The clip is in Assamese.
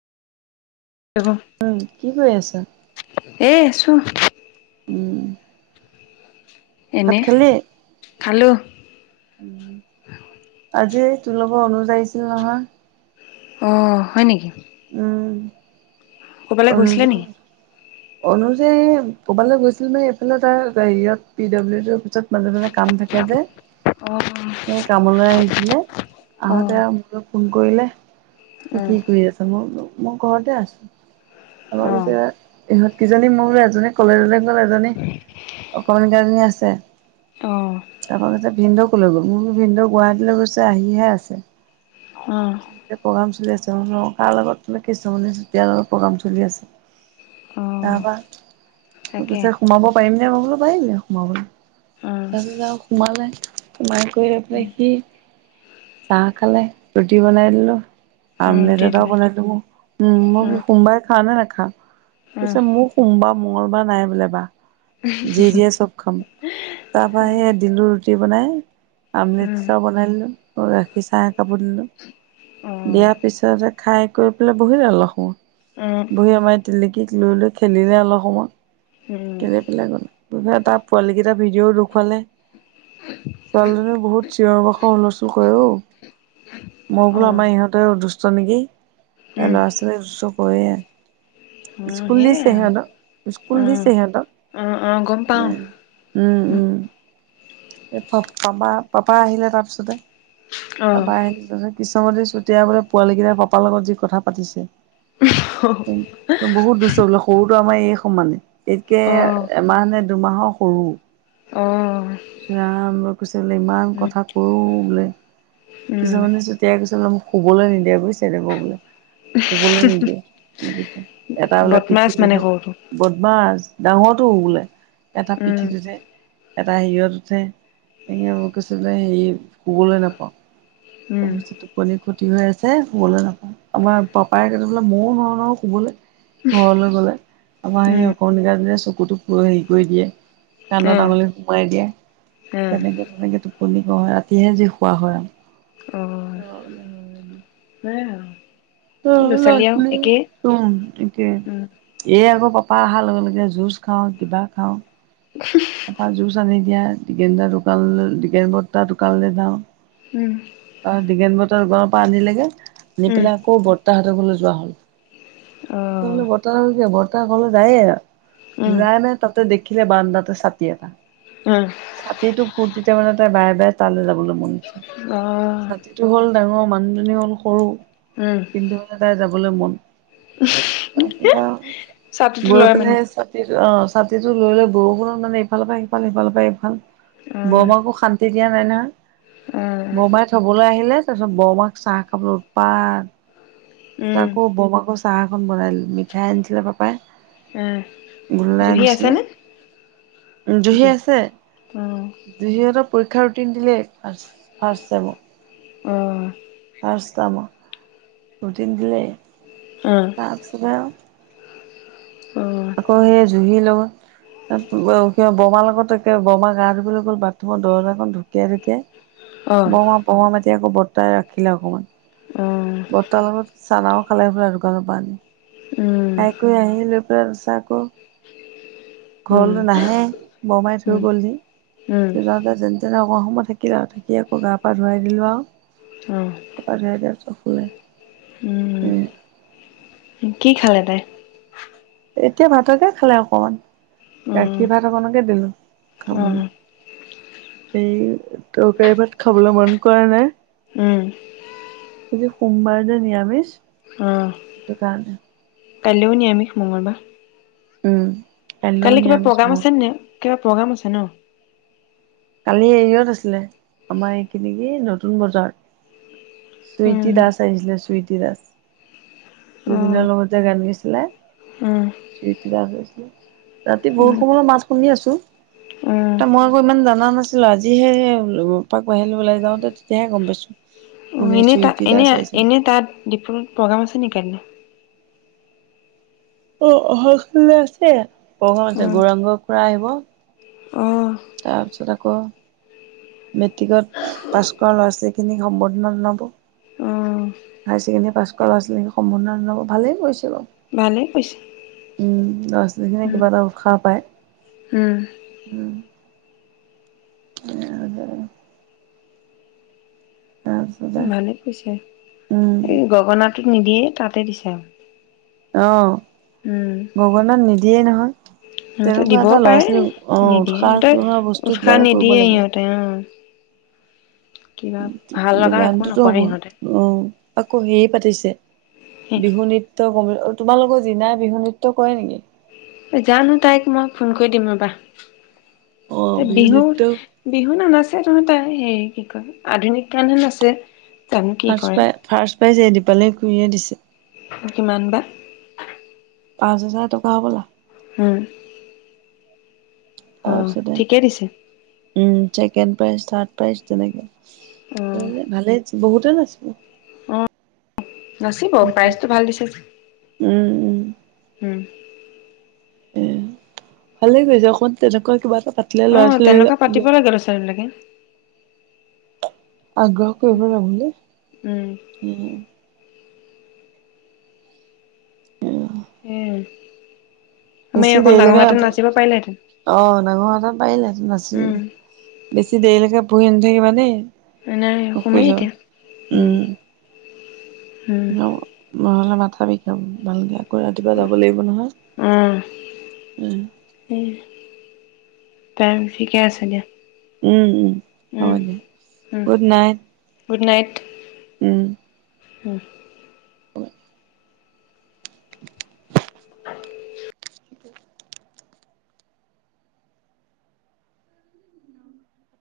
উম, কি কৰি আছা? অ উম', এনে ভাত খালী? খালো। আজি। তোৰ লগৰ অনুয আহিছিল নহয় অ, হয় নেকি? উম, ক'বালৈ গৈছিলে নেকি? অনুযে ক'ৰবালৈ গৈছিল মান এইফালে তাৰ হেৰীয়ত পি ডাব্লিউ। মাজে মাজে কাম থাকে যে, অ সেই কামলৈ আহিছিলে অ আহোঁতে আৰু মুলে ফোন কৰিলে অ [unintelligible] কি কৰি আছ? মোৰ ঘৰতে আছো। হ'ব অ পিছে ইহঁত কিজনী মোৰ এজনী কলেজলৈ গ'ল এজনী অকমান কেইজনী আছে, অ তাৰপৰা কৈছে ভিনদেউকোলৈ গ'ল মোৰ ভিনদৌউ গুৱাহাটীলৈ গৈছে আহিহে আছে। অ কবিচোন ভালে আছ ন তাৰ লগত মানে কিছুমানে যেতিয়া লগত প্ৰগ্ৰাম চলি আছে অ তাৰপৰা তাকে সুধিলে সোমাব পাৰিম [unintelligible] [inaudible] সোমাবলৈ অ তাৰপিছত আৰু সোমালে সোমাই কৰি লৈ পেলাই সি চাহ খালে ৰুটি বনাই দিলোঁ আমলেট ৰুটি [unintelligible] দিলে উম মই অ সোমবাই খা নে [inaudible] হা কৈছে মোক সোমবা মঙ্গলবাৰ নাই বোলে বা যি দিয়ে চব খাম তাৰপৰা সেই দিলোঁ ৰুটি বনাই আমলেট উম এটাও বনাই দিলোঁ গাখীৰ চাহ কাপোৰ দিলোঁ দিয়াৰ পিছতে খাই কৰি পেলাই বহিলে অলপ সময় উম অ বহি আমাৰ তিলিকীক লৈ লৈ খেলিলে অলপ সময় উম উম খেলি পেলাই গ'ল তাৰ পোৱালীকেইটাৰ ভিডিঅ'ও দেখুৱালে ছোৱালীজনীও বহুত চিঞৰ বাখৰ হুলস্থুল কৰে অঔ মই অ বোলো আমাৰ ইহঁতে অ দুুষ্ট নেকি এ উম ল'ৰা ছোৱালী অ [unintelligible] কৰে স্কুল সেইয়াই দিছে আৰু সিহঁতক অ স্কুল দিছে সিহঁতক অ গম পাও উম উম এই প পাপা পাপা আহিলে তাৰপিছতে অ পাপা আহিলে তাৰপিছতে কৃষ্ণমণি চুতীয়াবোলে পোৱালীকেইটা পাপা পা লগত যি কথা পাতিছে [unintelligible] অহহ বহুত দুষ্ট বোলে সৰুটো আমাৰ এই সমানে এইতকে অ এমাহ নে দুমাহৰ সৰু অ ইছৰাম কৈছে বোলে ইমান উম কথা কয় অ বোলে উম কৃষ্ণমণি চুতীয়াই কৈছে বোলে মোক শুবলৈ নিদিয়ে বুইছ [unintelligible] শুবলৈ নিদিয়ে এইকেইটা এটা বোলে বদমাছ পিঠিত মানে উঠে সৰুটো বদমাছ ডাঙৰটোও বোলে এটা উম পিঠিত উঠে এটা হেৰিঅত উঠে মোক কৈছে যে হেৰি শুবলৈ নাপাওঁ উম তাৰপিছত টোপনি ক্ষতি হৈ আছে শুবলৈ নাপাওঁ আমাৰ পাপাই কৈছে বোলে ময়ো নোৱাৰো ন শুবলৈ ঘৰলৈ গ'লে আমাৰ সেই উম অকমাণিকাজনীয়ে চকুটো হেৰি কৰি দিয়ে কাণত উম আঙুলি সোমাই দিয়ে উম তেনেকৈ তেনেকৈ টোপনি কৰা হয় ৰাতিহে যি শোৱা হয় আৰু অ সেয়াই আৰু ল'ৰা ছোৱালী আৰু একেই [unintelligible] উম আকৌ পাপা আহা লগে লগে যুছ খাওঁ কিবা খাওঁ পাপা জুচ আনি দিয়া টিকেনদা দোকানলে টিকেন বৰতা দোকানলে যাওঁ উম তাৰ দিগেনবট [unintelligible] আনিলেগে আনি উম পেলাই আকৌ বৰতাহঁতৰ ঘৰলে অ [inaudible] হলে বৰ্তা কি [inaudible] ত ঘৰলে যায়ে এ উম যায় নে তাতে দেখ [inaudible] [inaudible] উম ছাতিটো ফূৰ্তিতে মানে ত বাই বাই তালৈ যাবলৈ মন অ [unintelligible] ছাতিটো হ'ল ডাঙ মানুহজনী হল সৰু উম কিন্তু, তাই যাব। যাবলে মন ত', বা, চাহটোতো লয় মানে [unintelligible] ছাতিটো লৈ ললে বৰষুণত মানে, ইফালৰ পৰা সিফাল, সিফালৰ পৰা ইফাল বৰ উম -মাকো শান্তি দিয়া নাই, না',। উম বৰ-মাই থ'বলৈ আহিলে, তাৰপিছত বৰ-মাক চাহ খাবলৈ উৎপাত উম আকৌ বৰ -মাকৰ চাহ এখন বনাই দিলোঁ মিঠাই আনিছিলে পাপাই। উম গুল্লা জুহি আনিছিলে। আছেনে উম, জুহি আছে অ জুহিহঁতৰ পৰীক্ষ, - পৰীক্ষা ৰুটিন দিলে ফাৰ্ষ- ফাৰ্ষ্ট চেমৰ, অহ', [unintelligible] ৰুটিন দিলে, অ তাৰপিছত আও, অ আকৌ সেই জুহি লগ, ' ক বমাৰ লগত একে বমা গা ধুিবলৈ গ'ল বাথৰুমৰ দৰজাখন ঢুকিয়ীয়া ঢুকিয়ীয়া অ বৰ্মা -বৰ্মা মাতে আকৌ এতিয়া বৰ্তা, তাই, ৰাখিলে অকণমান। অঁ চানাও খালে পাই দোকানৰ পৰা আনি, উম খাই কৰি আহি লৈ পেলাই তাৰপিছত আকৌ উম ঘৰলৈ নাহে, বৰমাই থৈ উম গ'ল যি, উম থৈ ', যাওঁতে যেনে -তেনে অকণ সময় থাকিলে আৰু থাকি আকৌ গা-পা ধুৱাই দিলোঁ আৰু অ গা - পা ধুৱাই দিয়া পিছত শুলে। উম কি খালে, তাই? এতিয়া ভাতকে খালে অকমান। উম গাখীৰ ভাত অকনকে দিলো। অ খাবলৈ, এই ', তৰকাৰী -ভাত খাবলৈ মন কৰা নাই উম আজি সোমবাৰ যে, নিৰামিষ অ সেইটো কাৰণে, - কাইলৈও নিৰামিষ মঙ্লবাৰ। উম্', কালি কিবা প্ৰগ্ৰাম আছে নে কিবা প্ৰ'গ্ৰাম আছে ন',? কালি এৰিয়ত আছিলে আমাৰ এইখিনি যে নতুন - বজাৰ। চুইতি উম দাস আহিছিলে, চুইতী, - ধিৰাজ, উম জুবিনৰ লগতে যে গান গাইছে, লে, উম [unintelligible] ৰাতি বহুত উম উম সময়ত মাছ শুনি আছো। অ ত মই গৈ ইমান যাম। জনা নাছিলো আজিহে এপাক বাহিৰলৈ ওলাই যাওঁতে তেতিয়াহে গম পাইছো। অ কোনে এনেই তা চুইটি এনেই দাস আহিছিল এনেই তাত ডিপত প্ৰগ্ৰাম আছে নেকি? অ অহা কালে আছে। প্ৰগাম আছে উম গৌৰাংগ খুৰা আহিব। অ তাৰপিছত আকৌ। মেট্ৰিকত পাছ কৰা ল'ৰা ছোৱালীখিনিক সম্বৰ্ধনা জনাব। অ হায় ছেকেডোৰী পাছ কৰা ল'ৰা ছোৱালী খিনিক সম্বধনা জনাব ভালেই কৰিছে। ভালেই কৈছে উম লৰা ছালীখিনি উম কিবা এটা উৎসাহ পায় উম উম। উ ভালে কৈছে উম, এই গগনাটোত নিদিয়ে। তাতে দিছে আৰু। অ উম গগনাত নিদিয়েই নহয় সিহঁতে তেনেকুৱা দিবও এটা ল'ৰা পাৰে ছোৱালী আহ নিদিয়ে উৎসাহ সিহঁতে জনোৱা বস্তু উৎসাহ কিবা এটা কৰিব নিদিয়ে লাগে। সিহঁতে অ কিবা ভাল লগা একো গানটোতো হ'ব নকৰে সিহঁতে অ আকৌ হেই পাতিছে বিহু নৃত্যক তোমালোকৰ যিনাই বিহু নৃত্য কৰে নেকি। জানো তাইক মই ফোন কৰি দিম ৰবা। অ', ত বিহু নৃত্য বিহু নানাচে। হেই টো কাৰনে তাই হেই কি কয় আধুনিক গান নাচে। জানো কি ফ্ৰাছ কৰে পাই ফ্ৰাছ। প্ৰাইজ দিপালি খুৰিয়ে দিছে। কিমান বা। পাঁচ হাজাৰ টকা হব'লা। উম অ তাৰপিছতে ঠিকেই দিছে। উম ছেকেণ্ড প্ৰাইজ থাৰ্ড প্ৰাইজ অ তেনেকে ভালেই দিছে। বহুতে নাছিব। অ নাচিব প্ৰাইজটো ভাল দিছে। উম উম উহ এ ভালে কৰিছে অকণ তেনেকুৱা কিবা এটা পাত। অ তেনেকুৱা পাতিব লাগে ল'ৰা ছোৱালী বিলাকে। আগ্ৰহ কৰিব [unintelligible] উম উম। উম এ আমি বেছি অকণ ডাঙৰ দেৰিলৈকে হোৱাহেতেন ৰাতি নাচিব পাৰিলেহেঁতেন অ ডাঙৰ হোৱাহেতেন উম পাৰিলেহেঁতেন নাচি দেৰিলেকে পঢ়ি নাথাকিবা দেই। নাই শুই শুমেই যাবা এতিয়া উম। উম ন মই মানে তথাপিও ভালে দিয়া কৰাতিপুৱা যাব লাগিব নহয়? অ উম। টাইম ঠিকে আছে দিয়া। উম উম হব উম দিয়া উম গুড নাইট। Good night. উম উম উম